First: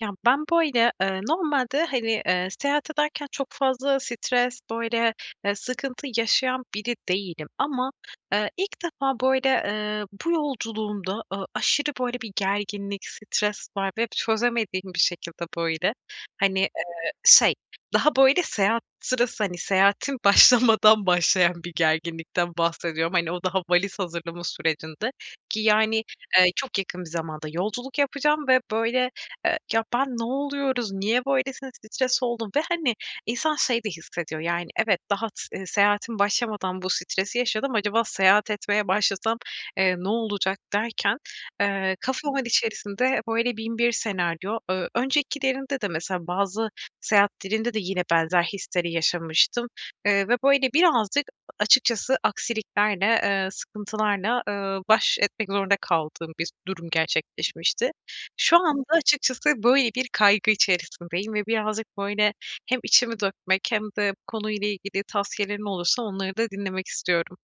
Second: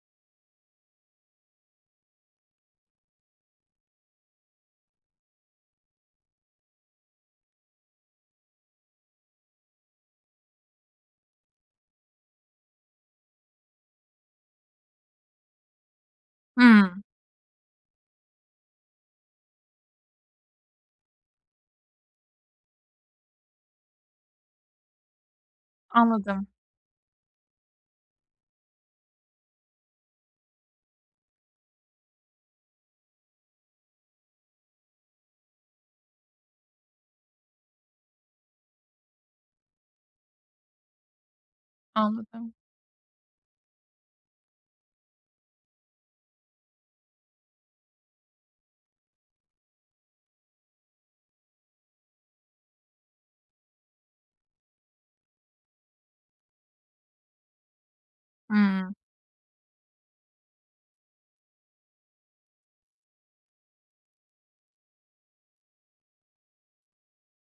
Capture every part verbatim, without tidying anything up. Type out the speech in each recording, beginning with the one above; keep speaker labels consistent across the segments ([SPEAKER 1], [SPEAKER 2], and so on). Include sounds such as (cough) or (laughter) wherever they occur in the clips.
[SPEAKER 1] Ya, ben, böyle, eee, normalde, hani, eee, seyahat ederken çok fazla stres, böyle, e, sıkıntı yaşayan biri değilim ama, eee, ilk defa böyle, ııı, bu yolculuğumda a aşırı böyle bir gerginlik stres var ve çözemediğim bir şekilde, böyle, hani, eee,
[SPEAKER 2] Hımm.
[SPEAKER 1] şey daha böyle seyahat sırası, hani, seyahatin başlamadan başlayan bir gerginlikten bahsediyorum. Hani, o daha valiz hazırlama sürecinde, ki yani,
[SPEAKER 2] Anladım.
[SPEAKER 1] eee, çok yakın bir zamanda yolculuk yapacağım ve böyle, ııı ya ben ne oluyoruz, niye böylesine stres oldum ve, hani, insan şey de hissediyor, yani, evet, daha s ııı, seyahatim başlamadan bu stresi yaşadım acaba seyahat etmeye başlasam, eee, ne olacak derken, eee, kafamın
[SPEAKER 2] Anladım.
[SPEAKER 1] içerisinde böyle bin bir senaryo, eee, öncekilerinde de mesela bazı seyahatlerimde de yine benzer hisleri yaşamıştım. Iıı, ve böyle birazcık a açıkçası aksiliklerle, eee, sıkıntılarla, ııı, baş etmek zorunda kaldığım bir durum gerçekleşmişti. Şu anda,
[SPEAKER 2] Hımm.
[SPEAKER 1] açıkçası böyle bir kaygı içerisindeyim ve birazcık böyle hem içimi dökmek hem de bu konuyla ilgili tavsiyelerin olursa onları da dinlemek istiyorum.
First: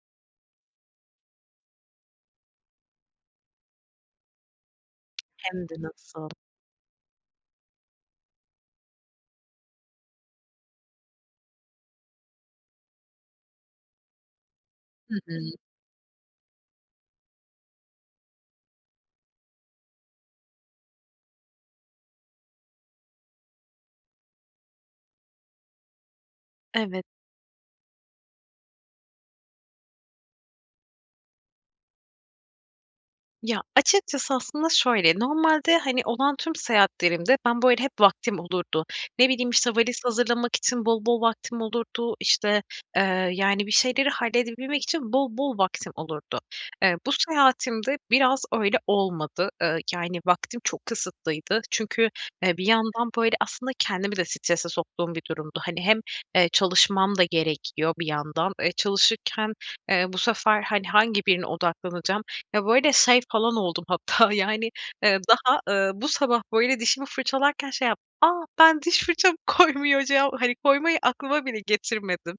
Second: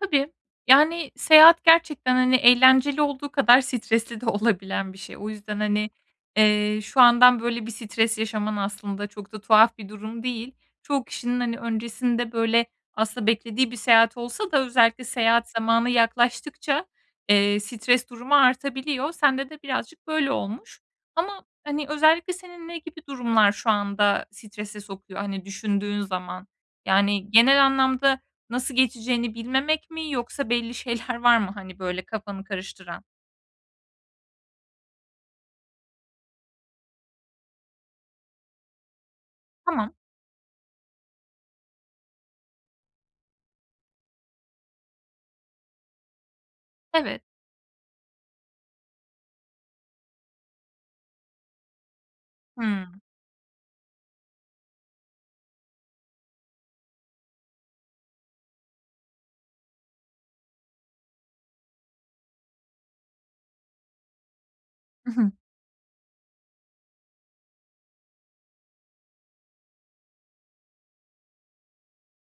[SPEAKER 2] Tabii. Yani, seyahat gerçekten, hani, eğlenceli olduğu kadar stresli de olabilen bir şey. O yüzden,
[SPEAKER 1] Hem de
[SPEAKER 2] hani,
[SPEAKER 1] nasıl...
[SPEAKER 2] eee, şu andan böyle bir stres yaşaman aslında çok da tuhaf bir durum değil. Çoğu kişinin, hani, öncesinde, böyle, aslında beklediği bir seyahat olsa da özellikle
[SPEAKER 1] Hı hı.
[SPEAKER 2] seyahat zamanı yaklaştıkça, eee, stres durumu artabiliyor. Sende de birazcık böyle olmuş. Ama, hani, özellikle senin ne gibi durumlar şu anda strese sokuyor? Hani, düşündüğün zaman.
[SPEAKER 1] Evet.
[SPEAKER 2] Yani, genel anlamda nasıl geçeceğini bilmemek mi yoksa belli şeyler var mı, hani, böyle kafanı karıştıran?
[SPEAKER 1] Ya açıkçası aslında şöyle, normalde, hani, olan tüm seyahatlerimde ben, böyle, hep vaktim olurdu. Ne bileyim, işte,
[SPEAKER 2] Tamam.
[SPEAKER 1] valiz hazırlamak için bol bol vaktim olurdu işte, eee, yani, bir şeyleri halledebilmek için bol bol vaktim olurdu. Eee, bu
[SPEAKER 2] Evet.
[SPEAKER 1] seyahatimde biraz öyle olmadı. Eee, yani, vaktim çok kısıtlıydı. Çünkü, eee, bir
[SPEAKER 2] Hımm.
[SPEAKER 1] yandan böyle aslında kendimi de strese soktuğum bir durumdu. Hani, hem, eee, çalışmam da gerekiyor bir yandan, e, çalışırken, eee, bu sefer, hani, hangi birine odaklanacağım ve böyle şey falan oldum hatta yani,
[SPEAKER 2] Hı
[SPEAKER 1] eee,
[SPEAKER 2] hı.
[SPEAKER 1] daha, ııı, bu sabah böyle dişimi fırçalarken şey yaptım, "Aaa, ben diş fırçamı koymayacağım!" hani, koymayı aklıma bile getirmedim.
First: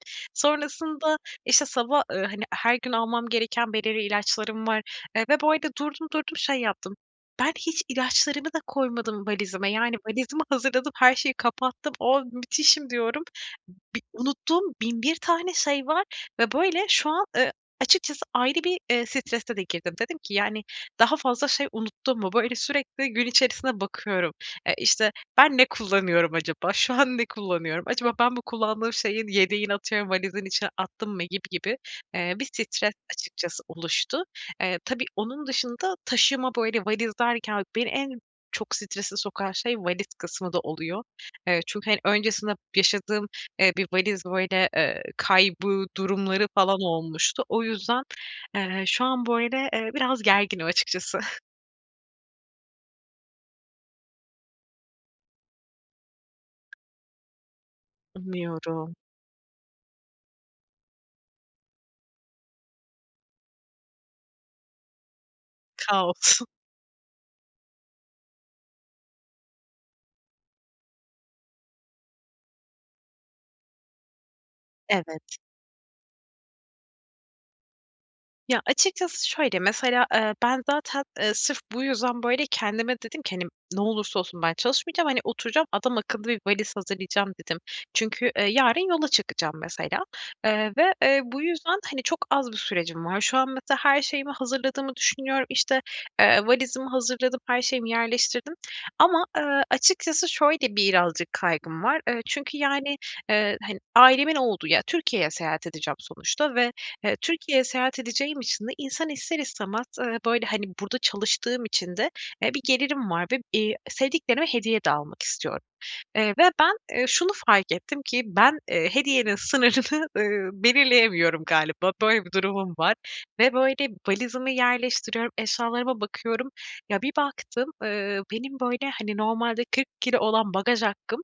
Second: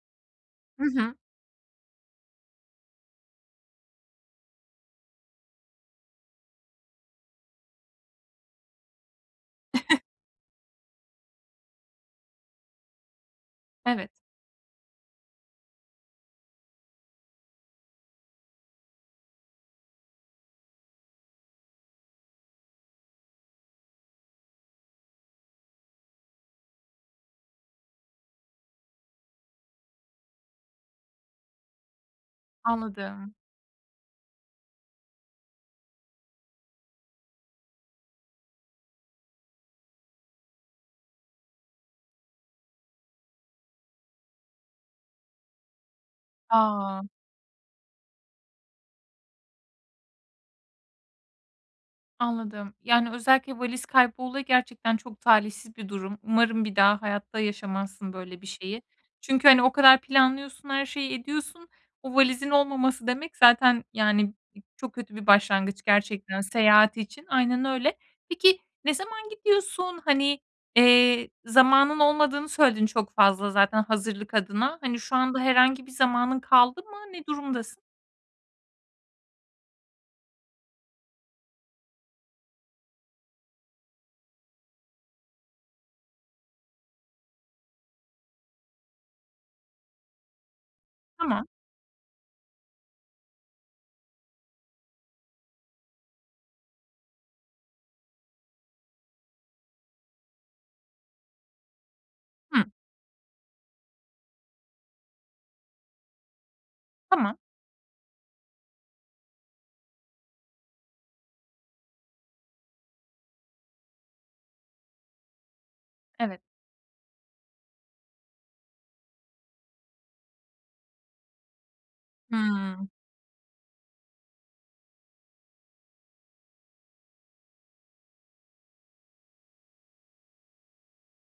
[SPEAKER 2] Hı hı.
[SPEAKER 1] Sonrasında işte sabah, eee, hani her gün almam gereken belirli ilaçlarım var, eee, ve bu arada durdum durdum şey yaptım, "Ben hiç ilaçlarımı da koymadım valizime." Yani
[SPEAKER 2] (chuckles)
[SPEAKER 1] valizimi hazırladım her şeyi kapattım, oh müthişim diyorum. Bi
[SPEAKER 2] Evet.
[SPEAKER 1] unuttuğum bin bir tane şey var ve, böyle, şu an, eee, açıkçası ayrı bir, eee, strese de girdim. Dedim ki yani "Daha fazla şey unuttun mu?" Böyle sürekli gün içerisinde bakıyorum, e, işte ben ne kullanıyorum acaba şu an ne kullanıyorum acaba ben bu kullandığım şeyin yedeğini atıyorum "Valizin içine attım mı?" gibi gibi, eee, bir stres
[SPEAKER 2] Anladım.
[SPEAKER 1] açıkçası oluştu. Eee, tabii onun dışında taşıma böyle valiz derken beni en çok strese sokan şey valiz kısmı da oluyor. Eee, çünkü, hani, öncesinde yaşadığım, eee, bir valiz böyle, eee, kaybı durumları falan
[SPEAKER 2] A!
[SPEAKER 1] olmuştu. O yüzden, eee, şu an böyle, eee, biraz gerginim açıkçası.
[SPEAKER 2] Anladım. Yani, özellikle valiz kaybı olayı gerçekten çok talihsiz bir durum. Umarım bir daha hayatta yaşamazsın böyle bir şeyi.
[SPEAKER 1] Umuyorum.
[SPEAKER 2] Çünkü, hani, o kadar planlıyorsun, her şeyi ediyorsun. Bu valizin olmaması demek zaten yani b çok kötü bir başlangıç
[SPEAKER 1] Kaos.
[SPEAKER 2] gerçekten
[SPEAKER 1] (chuckles)
[SPEAKER 2] seyahat için. Aynen öyle. Peki ne zaman gidiyorsun? Hani, eee, zamanın olmadığını söyledin çok fazla zaten hazırlık adına. Hani, şu
[SPEAKER 1] Evet.
[SPEAKER 2] anda herhangi bir zamanın kaldı mı? Ne durumdasın?
[SPEAKER 1] Ya açıkçası şöyle mesela, ııı, ben zaten, ııı, sırf bu yüzden, böyle, kendime dedim ki, hani, "Ne olursa olsun ben çalışmayacağım. Hani, oturacağım adam akıllı bir valiz hazırlayacağım." dedim. Çünkü, eee, yarın yola çıkacağım mesela, eee, ve eee bu
[SPEAKER 2] Tamam.
[SPEAKER 1] yüzden, hani, çok az bir sürecim var. Şu an mesela her şeyimi hazırladığımı düşünüyorum işte, eee, valizimi hazırladım, her şeyimi yerleştirdim ama, ııı, açıkçası şöyle birazcık kaygım var. Iıı, çünkü
[SPEAKER 2] Hıı.
[SPEAKER 1] yani, ııı, hani ailemin olduğu ya, Türkiye'ye seyahat edeceğim sonuçta ve, eee,
[SPEAKER 2] Tamam.
[SPEAKER 1] Türkiye'ye seyahat edeceğim için de insan ister istemez eee, böyle, hani, burada çalıştığım için de bir gelirim var, eee, ve sevdiklerime hediye de almak istiyorum, ııı,
[SPEAKER 2] Evet.
[SPEAKER 1] ve ben, eee, şunu fark ettim ki ben, eee, hediyenin sınırını, ııı, belirleyemiyorum galiba. Böyle bir durumum
[SPEAKER 2] Hımm.
[SPEAKER 1] var ve, böyle, valizimi yerleştiriyorum, eşyalarıma bakıyorum. Ya, bir baktım, ııı, benim, böyle, hani, normalde kırkı kilo olan bagaj hakkım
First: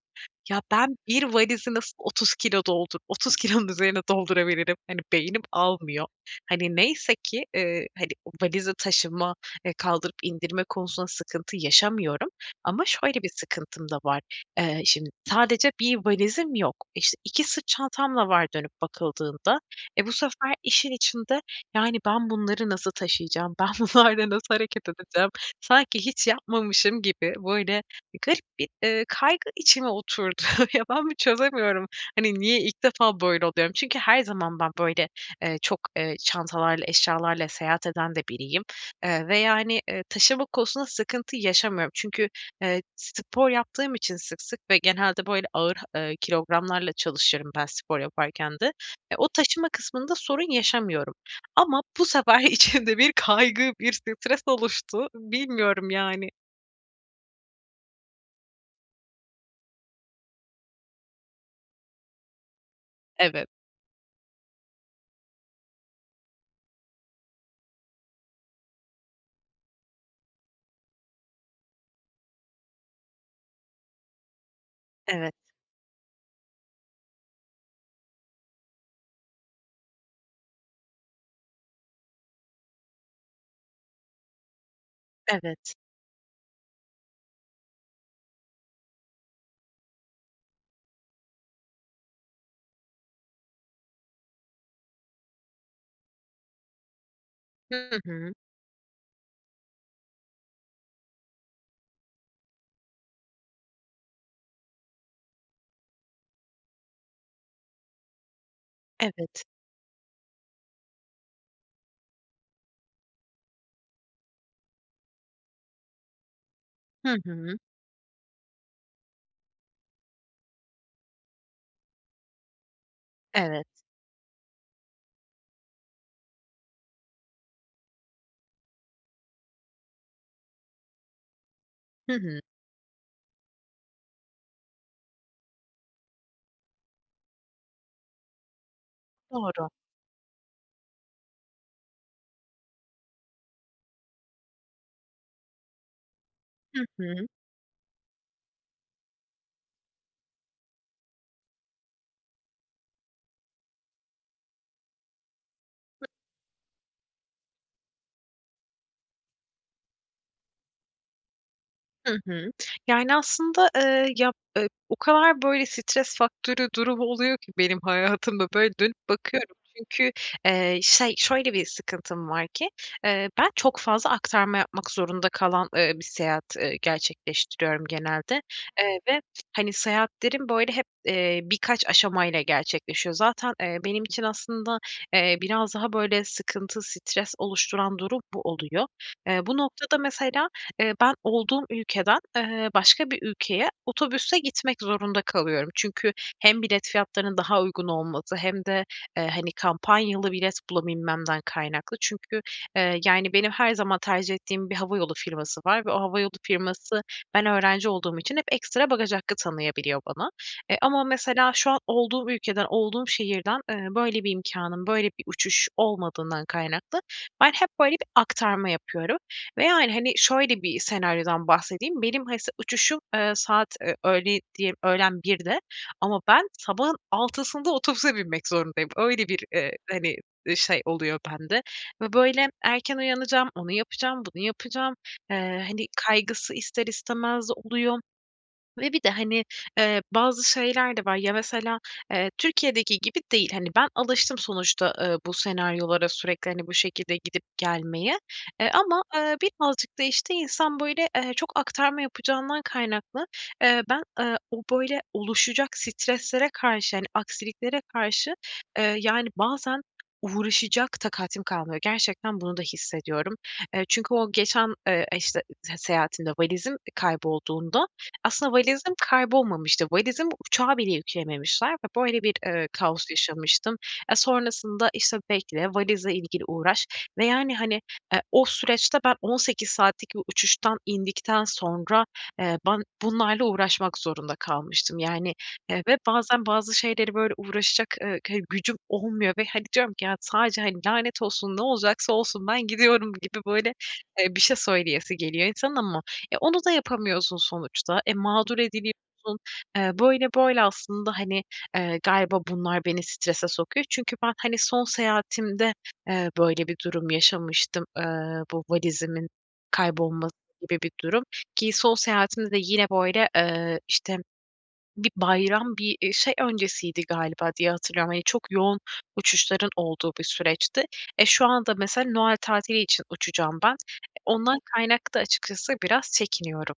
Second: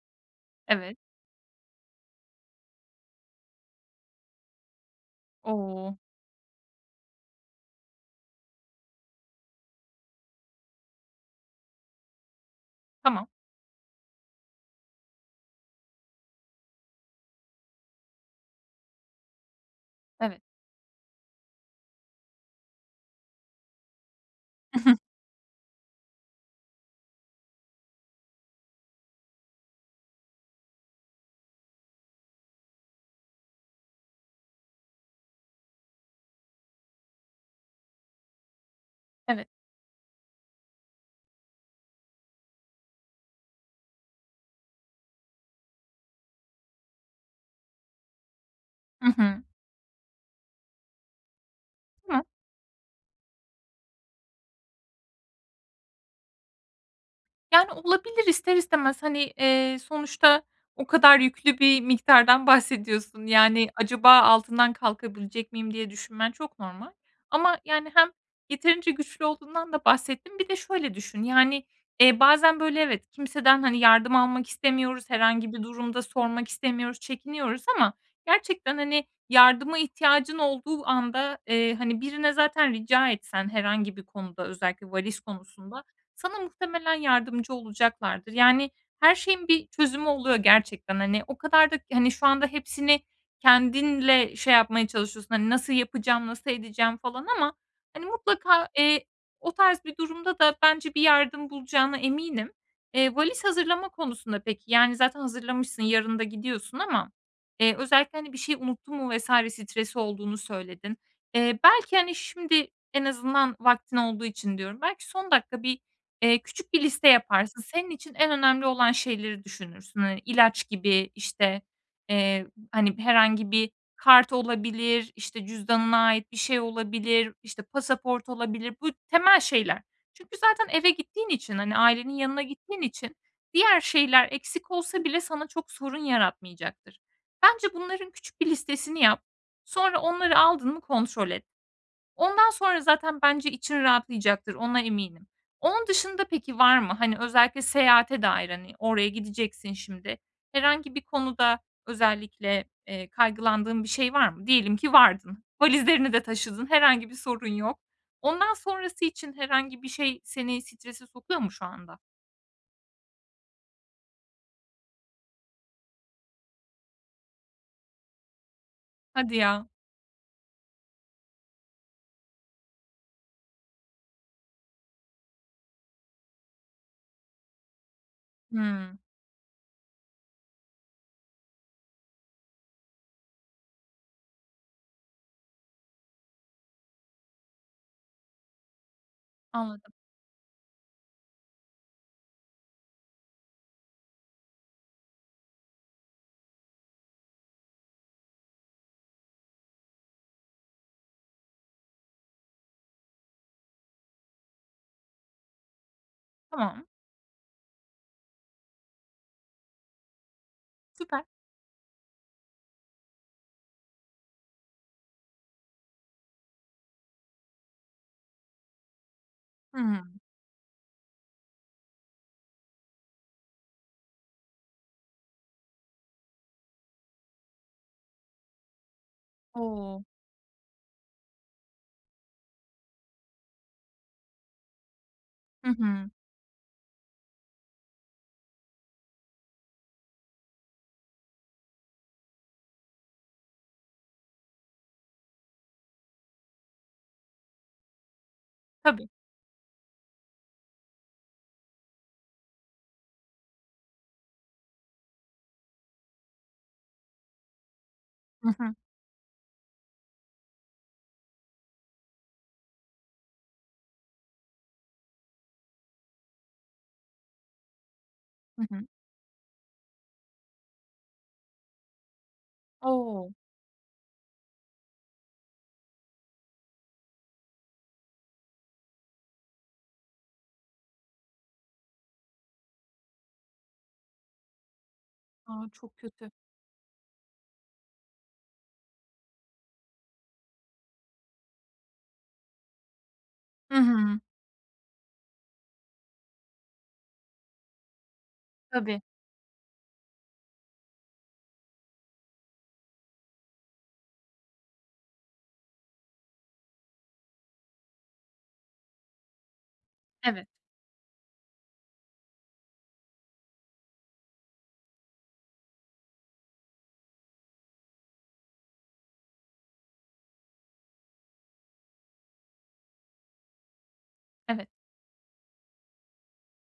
[SPEAKER 1] ya,
[SPEAKER 2] Evet.
[SPEAKER 1] ben bir valizi nasıl otuz kilo doldur otuz kilonun üzerine doldurabilirim, hani, beynim
[SPEAKER 2] O!
[SPEAKER 1] almıyor. Hani, neyse ki, ııı, hani, valize taşıma kaldırıp indirme konusunda sıkıntı yaşamıyorum ama şöyle
[SPEAKER 2] Tamam.
[SPEAKER 1] bir sıkıntım da var. Eee, şimdi sadece bir valizim yok işte, iki sırt çantam da var dönüp bakıldığında, eee, bu
[SPEAKER 2] Evet.
[SPEAKER 1] sefer işin içinde yani, "Ben bunları nasıl taşıyacağım, ben bunlarla nasıl hareket
[SPEAKER 2] (chuckles)
[SPEAKER 1] edeceğim?" Sanki hiç yapmamışım gibi böyle garip bir ııı kaygı içime oturdu. Ya, ben mi çözemiyorum? Hani, niye ilk defa böyle oluyorum? Çünkü her zaman ben böyle, eee, çok, eee, çantalarla eşyalarla seyahat eden de biriyim
[SPEAKER 2] Evet.
[SPEAKER 1] veya hani, eee, taşıma konusunda sıkıntı yaşamıyorum. Çünkü, eee, spor yaptığım için sık sık ve genelde böyle ağır, eee, kilogramlarla çalışıyorum ben spor yaparken de.
[SPEAKER 2] Hı
[SPEAKER 1] Eee, o
[SPEAKER 2] hı.
[SPEAKER 1] taşıma kısmında sorun yaşamıyorum ama bu
[SPEAKER 2] Tamam.
[SPEAKER 1] sefer içimde bir kaygı, bir stres oluştu bilmiyorum, yani.
[SPEAKER 2] Yani olabilir ister istemez hani, eee, sonuçta o kadar yüklü bir miktardan bahsediyorsun
[SPEAKER 1] Evet.
[SPEAKER 2] yani "Acaba altından kalkabilecek miyim?" diye düşünmen çok normal. Ama yani hem yeterince güçlü olduğundan da bahsettin. Bir de şöyle düşün, yani, iii, bazen böyle, evet, kimseden hani yardım almak istemiyoruz,
[SPEAKER 1] Evet.
[SPEAKER 2] herhangi bir durum da sormak istemiyoruz, çekiniyoruz ama gerçekten, hani, yardıma ihtiyacın olduğu anda, eee, hani, birine zaten rica etsen herhangi bir konuda, özellikle valiz
[SPEAKER 1] Evet.
[SPEAKER 2] konusunda sana muhtemelen yardımcı olacaklardır. Yani her şeyin bir çözümü oluyor gerçekten. Hani, o kadar da hani şu anda hepsini kendinle şey yapmaya çalışıyorsun. "Hani nasıl yapacağım, nasıl edeceğim?" falan ama
[SPEAKER 1] Hı
[SPEAKER 2] hani
[SPEAKER 1] hı.
[SPEAKER 2] mutlaka, eee, o tarz bir durumda da bence bir yardım bulacağına eminim. Eee, valiz hazırlama konusunda peki, yani zaten hazırlamışsın yarın da gidiyorsun ama, eee, özellikle hani "Bir şeyi unuttun mu?" vs.
[SPEAKER 1] Evet.
[SPEAKER 2] stresi olduğunu söyledin. Eee, belki, hani, şimdi en azından vaktin olduğu için diyorum. Belki son dakika bir, eee, küçük bir liste
[SPEAKER 1] Hı hı.
[SPEAKER 2] yaparsın. Senin için en önemli olan şeyleri düşünürsün. Hani ilaç gibi işte, eee, hani, herhangi bir
[SPEAKER 1] Evet.
[SPEAKER 2] kart olabilir, işte, cüzdanına ait bir şey olabilir, işte, pasaport olabilir. Bu temel şeyler. Çünkü zaten eve gittiğin için hani ailenin
[SPEAKER 1] Hı
[SPEAKER 2] yanına
[SPEAKER 1] hı.
[SPEAKER 2] gittiğin için diğer şeyler eksik olsa bile sana çok sorun yaratmayacaktır. Bence bunların küçük bir listesini yap.
[SPEAKER 1] Doğru.
[SPEAKER 2] Sonra onları aldın mı kontrol et. Ondan sonra zaten bence için rahatlayacaktır. Ona eminim. Onun dışında peki var
[SPEAKER 1] Hı
[SPEAKER 2] mı? Hani
[SPEAKER 1] hı.
[SPEAKER 2] özellikle seyahate dair hani oraya gideceksin şimdi herhangi bir konuda özellikle, eee, kaygılandığın bir şey var mı? Diyelim ki vardın, valizlerini de taşıdın, herhangi bir sorun yok. Ondan sonrası için herhangi bir şey seni strese sokuyor mu şu anda?
[SPEAKER 1] Hı hı. Yani aslında, eee, ya, eee, o kadar böyle stres faktörü durum oluyor ki benim hayatımda böyle dönüp
[SPEAKER 2] Hadi
[SPEAKER 1] bakıyorum.
[SPEAKER 2] ya!
[SPEAKER 1] Çünkü, eee, şey, şöyle bir sıkıntım var ki, eee, ben çok fazla aktarma yapmak zorunda kalan, ııı, bir seyahat, ııı, gerçekleştiriyorum genelde.
[SPEAKER 2] Hımm.
[SPEAKER 1] Eee, ve hani seyahatlerim böyle hep, ııı, birkaç aşama ile gerçekleşiyor. Zaten, eee, benim için aslında, eee, biraz daha böyle sıkıntı, stres oluşturan durum bu oluyor. Eee, bu
[SPEAKER 2] Anladım.
[SPEAKER 1] noktada mesela, ııı, ben olduğum ülkeden, ııı, başka bir ülkeye otobüsle gitmek zorunda kalıyorum. Çünkü hem bilet fiyatlarının daha uygun olması hem de, eee, hani kampanyalı bilet bulabilmemden kaynaklı. Çünkü, eee, yani benim her zaman tercih ettiğim bir havayolu firması var ve o havayolu
[SPEAKER 2] Tamam.
[SPEAKER 1] firması ben öğrenci olduğum için hep ekstra bagaj hakkı tanıyabiliyor bana. E, ama
[SPEAKER 2] Süper.
[SPEAKER 1] mesela şu an olduğum ülkeden, olduğum şehirden, ııı, böyle bir imkânım, böyle bir uçuş olmadığından kaynaklı ben hep böyle bir aktarma yapıyorum ve yani, hani,
[SPEAKER 2] Hımm.
[SPEAKER 1] şöyle, bir senaryodan bahsedeyim: Benim ha s uçuşum, eee, saat, eee, öğle diye öğlen birde ama ben sabahın altısında otobüse binmek zorundayım. Öyle bir, eee,
[SPEAKER 2] O!
[SPEAKER 1] hani, eee, şey oluyor bende ve böyle erken uyanacağım, onu yapacağım, bunu yapacağım. Eee,
[SPEAKER 2] Hı
[SPEAKER 1] hani
[SPEAKER 2] hı.
[SPEAKER 1] kaygısı ister istemez oluyor ve bir de hani, eee, bazı şeyler de var. Ya, mesela, eee, Türkiye'deki gibi değil, hani, ben alıştım sonuçta, eee, bu senaryolara sürekli hani bu şekilde gidip gelmeye, eee, ama,
[SPEAKER 2] Tabii.
[SPEAKER 1] ııı, birazcık da, işte, insan böyle, eee, çok aktarma yapacağından kaynaklı, eee, ben, ııı, o böyle oluşacak streslere karşı yani aksiliklere karşı,
[SPEAKER 2] Hı hı.
[SPEAKER 1] ııı, yani, bazen uğraşacak takatim kalmıyor. Gerçekten bunu da hissediyorum. Eee, çünkü o geçen, eee, işte, ııı, seyahatimde valizim, eee, kaybolduğunda, aslında
[SPEAKER 2] Hı hı.
[SPEAKER 1] valizim kaybolmamıştı. Valizimi uçağa bile yükleyememişler ve böyle bir, eee, kaos
[SPEAKER 2] O!
[SPEAKER 1] yaşamıştım. E, sonrasında, işte, bekle, valizle ilgili uğraş ve yani, hani, ııı, o süreçte ben on sekiz saatlik bir uçuştan indikten sonra, eee, ben bunlarla uğraşmak zorunda kalmıştım. Yani
[SPEAKER 2] A,
[SPEAKER 1] ve
[SPEAKER 2] çok kötü!
[SPEAKER 1] bazen bazı şeyleri böyle uğraşacak, ııı, ke gücüm olmuyor ve hani diyorum ki; ya, sadece, hani, "Lanet olsun, ne olacaksa olsun, ben gidiyorum." gibi böyle,
[SPEAKER 2] Hı hı.
[SPEAKER 1] eee, bir şey söyleyesi geliyor insanın ama e, onu da yapamıyorsun sonuçta e, mağdur
[SPEAKER 2] Tabii.
[SPEAKER 1] ediliyorsun. Eee, böyle böyle aslında, hani, eee, galiba bunlar beni strese sokuyor. Çünkü ben, hani, son seyahatimde, eee, böyle bir durum yaşamıştım. Eee, bu valizimin kaybolması
[SPEAKER 2] Evet.
[SPEAKER 1] gibi bir durum, ki son seyahatimde de yine böyle, eee, işte bir bayram bir, eee, şey öncesiydi galiba diye hatırlıyorum. Hani çok yoğun uçuşların olduğu bir süreçti. E, şu anda mesela Noel tatili için uçacağım ben. Ondan
[SPEAKER 2] Evet.
[SPEAKER 1] kaynaklı da açıkçası biraz çekiniyorum.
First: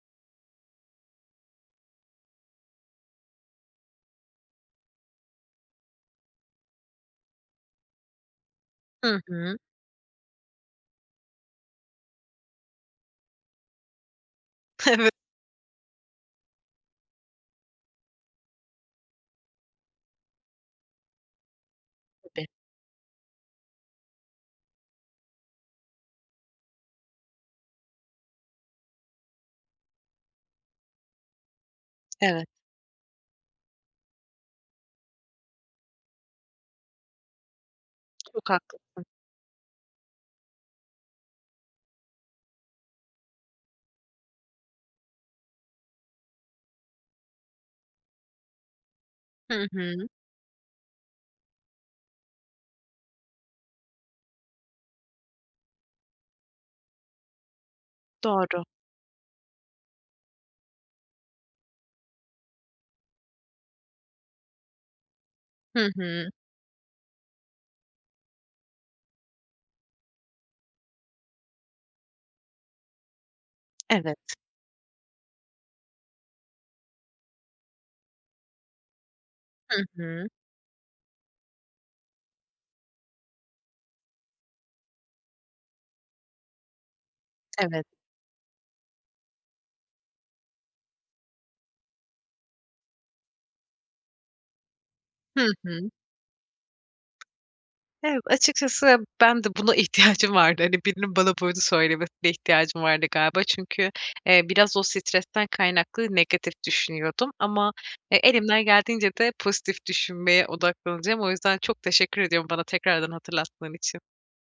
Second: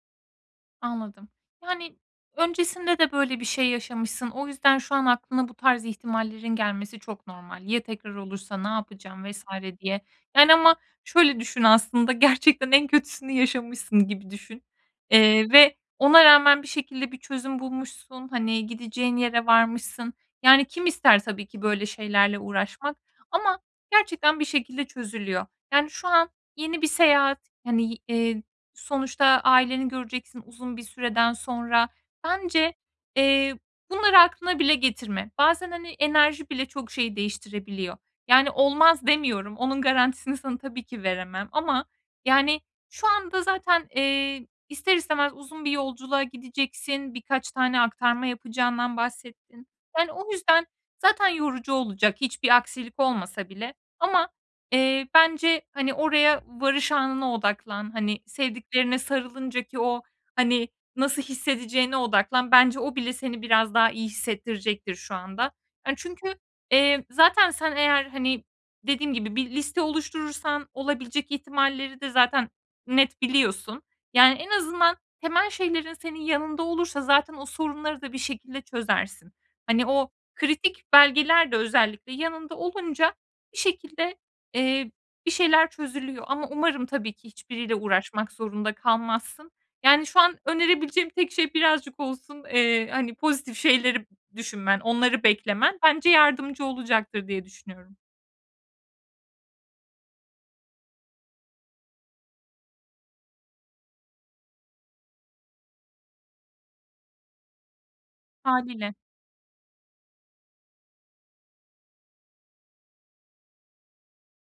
[SPEAKER 2] Anladım. Yani, öncesinde de böyle bir şey yaşamışsın. O yüzden, şu an aklına bu tarz ihtimallerin gelmesi çok normal. Ya tekrar olursa ne
[SPEAKER 1] Hı
[SPEAKER 2] yapacağım vs.
[SPEAKER 1] hı.
[SPEAKER 2] diye. Yani, ama şöyle düşün, aslında gerçekten en kötüsünü yaşamışsın gibi düşün,
[SPEAKER 1] Evet.
[SPEAKER 2] eee, ve ona rağmen bir şekilde bir çözüm bulmuşsun. Hani, gideceğin yere varmışsın. Yani, kim ister tabii ki böyle şeylerle
[SPEAKER 1] Tabii.
[SPEAKER 2] uğraşmak ama gerçekten bir şekilde çözülüyor. Yani, şu an yeni bir seyahat, hani, eee, sonuçta aileni göreceksin uzun bir süreden sonra.
[SPEAKER 1] Evet.
[SPEAKER 2] Bence, eee, bunları aklına bile getirme. Bazen, hani, enerji bile çok şey değiştirebiliyor. Yani,
[SPEAKER 1] Çok haklısın.
[SPEAKER 2] olmaz demiyorum. Onun garantisini sana tabii ki veremem ama, yani, şu anda zaten, eee, ister istemez uzun bir yolculuğa gideceksin. Birkaç tane aktarma yapacağından bahsettin.
[SPEAKER 1] Hı hı.
[SPEAKER 2] Yani, o yüzden, zaten yorucu olacak hiçbir aksilik olmasa bile. Ama, eee, bence, hani, oraya varış anına odaklan, hani,
[SPEAKER 1] Doğru.
[SPEAKER 2] sevdiklerine sarılınca ki o, hani, nasıl hissedeceğine odaklan, bence o bile seni biraz daha iyi hissettirecektir şu anda.
[SPEAKER 1] Hı
[SPEAKER 2] Hani,
[SPEAKER 1] hı.
[SPEAKER 2] çünkü, eee, zaten sen, eğer, hani, dediğim gibi bir liste oluşturursan, olabilecek ihtimalleri de zaten net biliyorsun.
[SPEAKER 1] Evet.
[SPEAKER 2] Yani, en azından temel şeylerin, senin yanında olursa zaten o sorunları da bir şekilde çözersin.
[SPEAKER 1] Hı
[SPEAKER 2] Hani, o
[SPEAKER 1] hı.
[SPEAKER 2] kritik belgeler de özellikle yanında olunca bir şekilde, eee, bir şeyler çözülüyor. Ama umarım tabii ki hiçbiriyle
[SPEAKER 1] Evet.
[SPEAKER 2] uğraşmak zorunda kalmazsın. Yani, şu an önerebileceğim tek şey birazcık olsun, eee, hani, pozitif şeyleri düşünmen, onları
[SPEAKER 1] Hı
[SPEAKER 2] beklemen,
[SPEAKER 1] hı.
[SPEAKER 2] bence yardımcı olacaktır diye düşünüyorum.
[SPEAKER 1] Ev açıkçası, ben de buna ihtiyacım vardı, hani, birinin bana böyle söylemesine ihtiyacım vardı galiba. Çünkü, eee, biraz o stresten kaynaklı negatif düşünüyordum ama, e, elimden
[SPEAKER 2] Hâliyle.
[SPEAKER 1] geldiğince de pozitif düşünmeye odaklanacağım. O yüzden çok teşekkür ediyorum bana tekrardan hatırlattığın için.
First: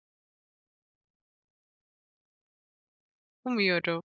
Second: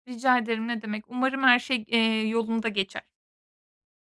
[SPEAKER 2] Rica ederim ne demek. Umarım her şey, g eee, yolunda geçer.
[SPEAKER 1] Umuyorum.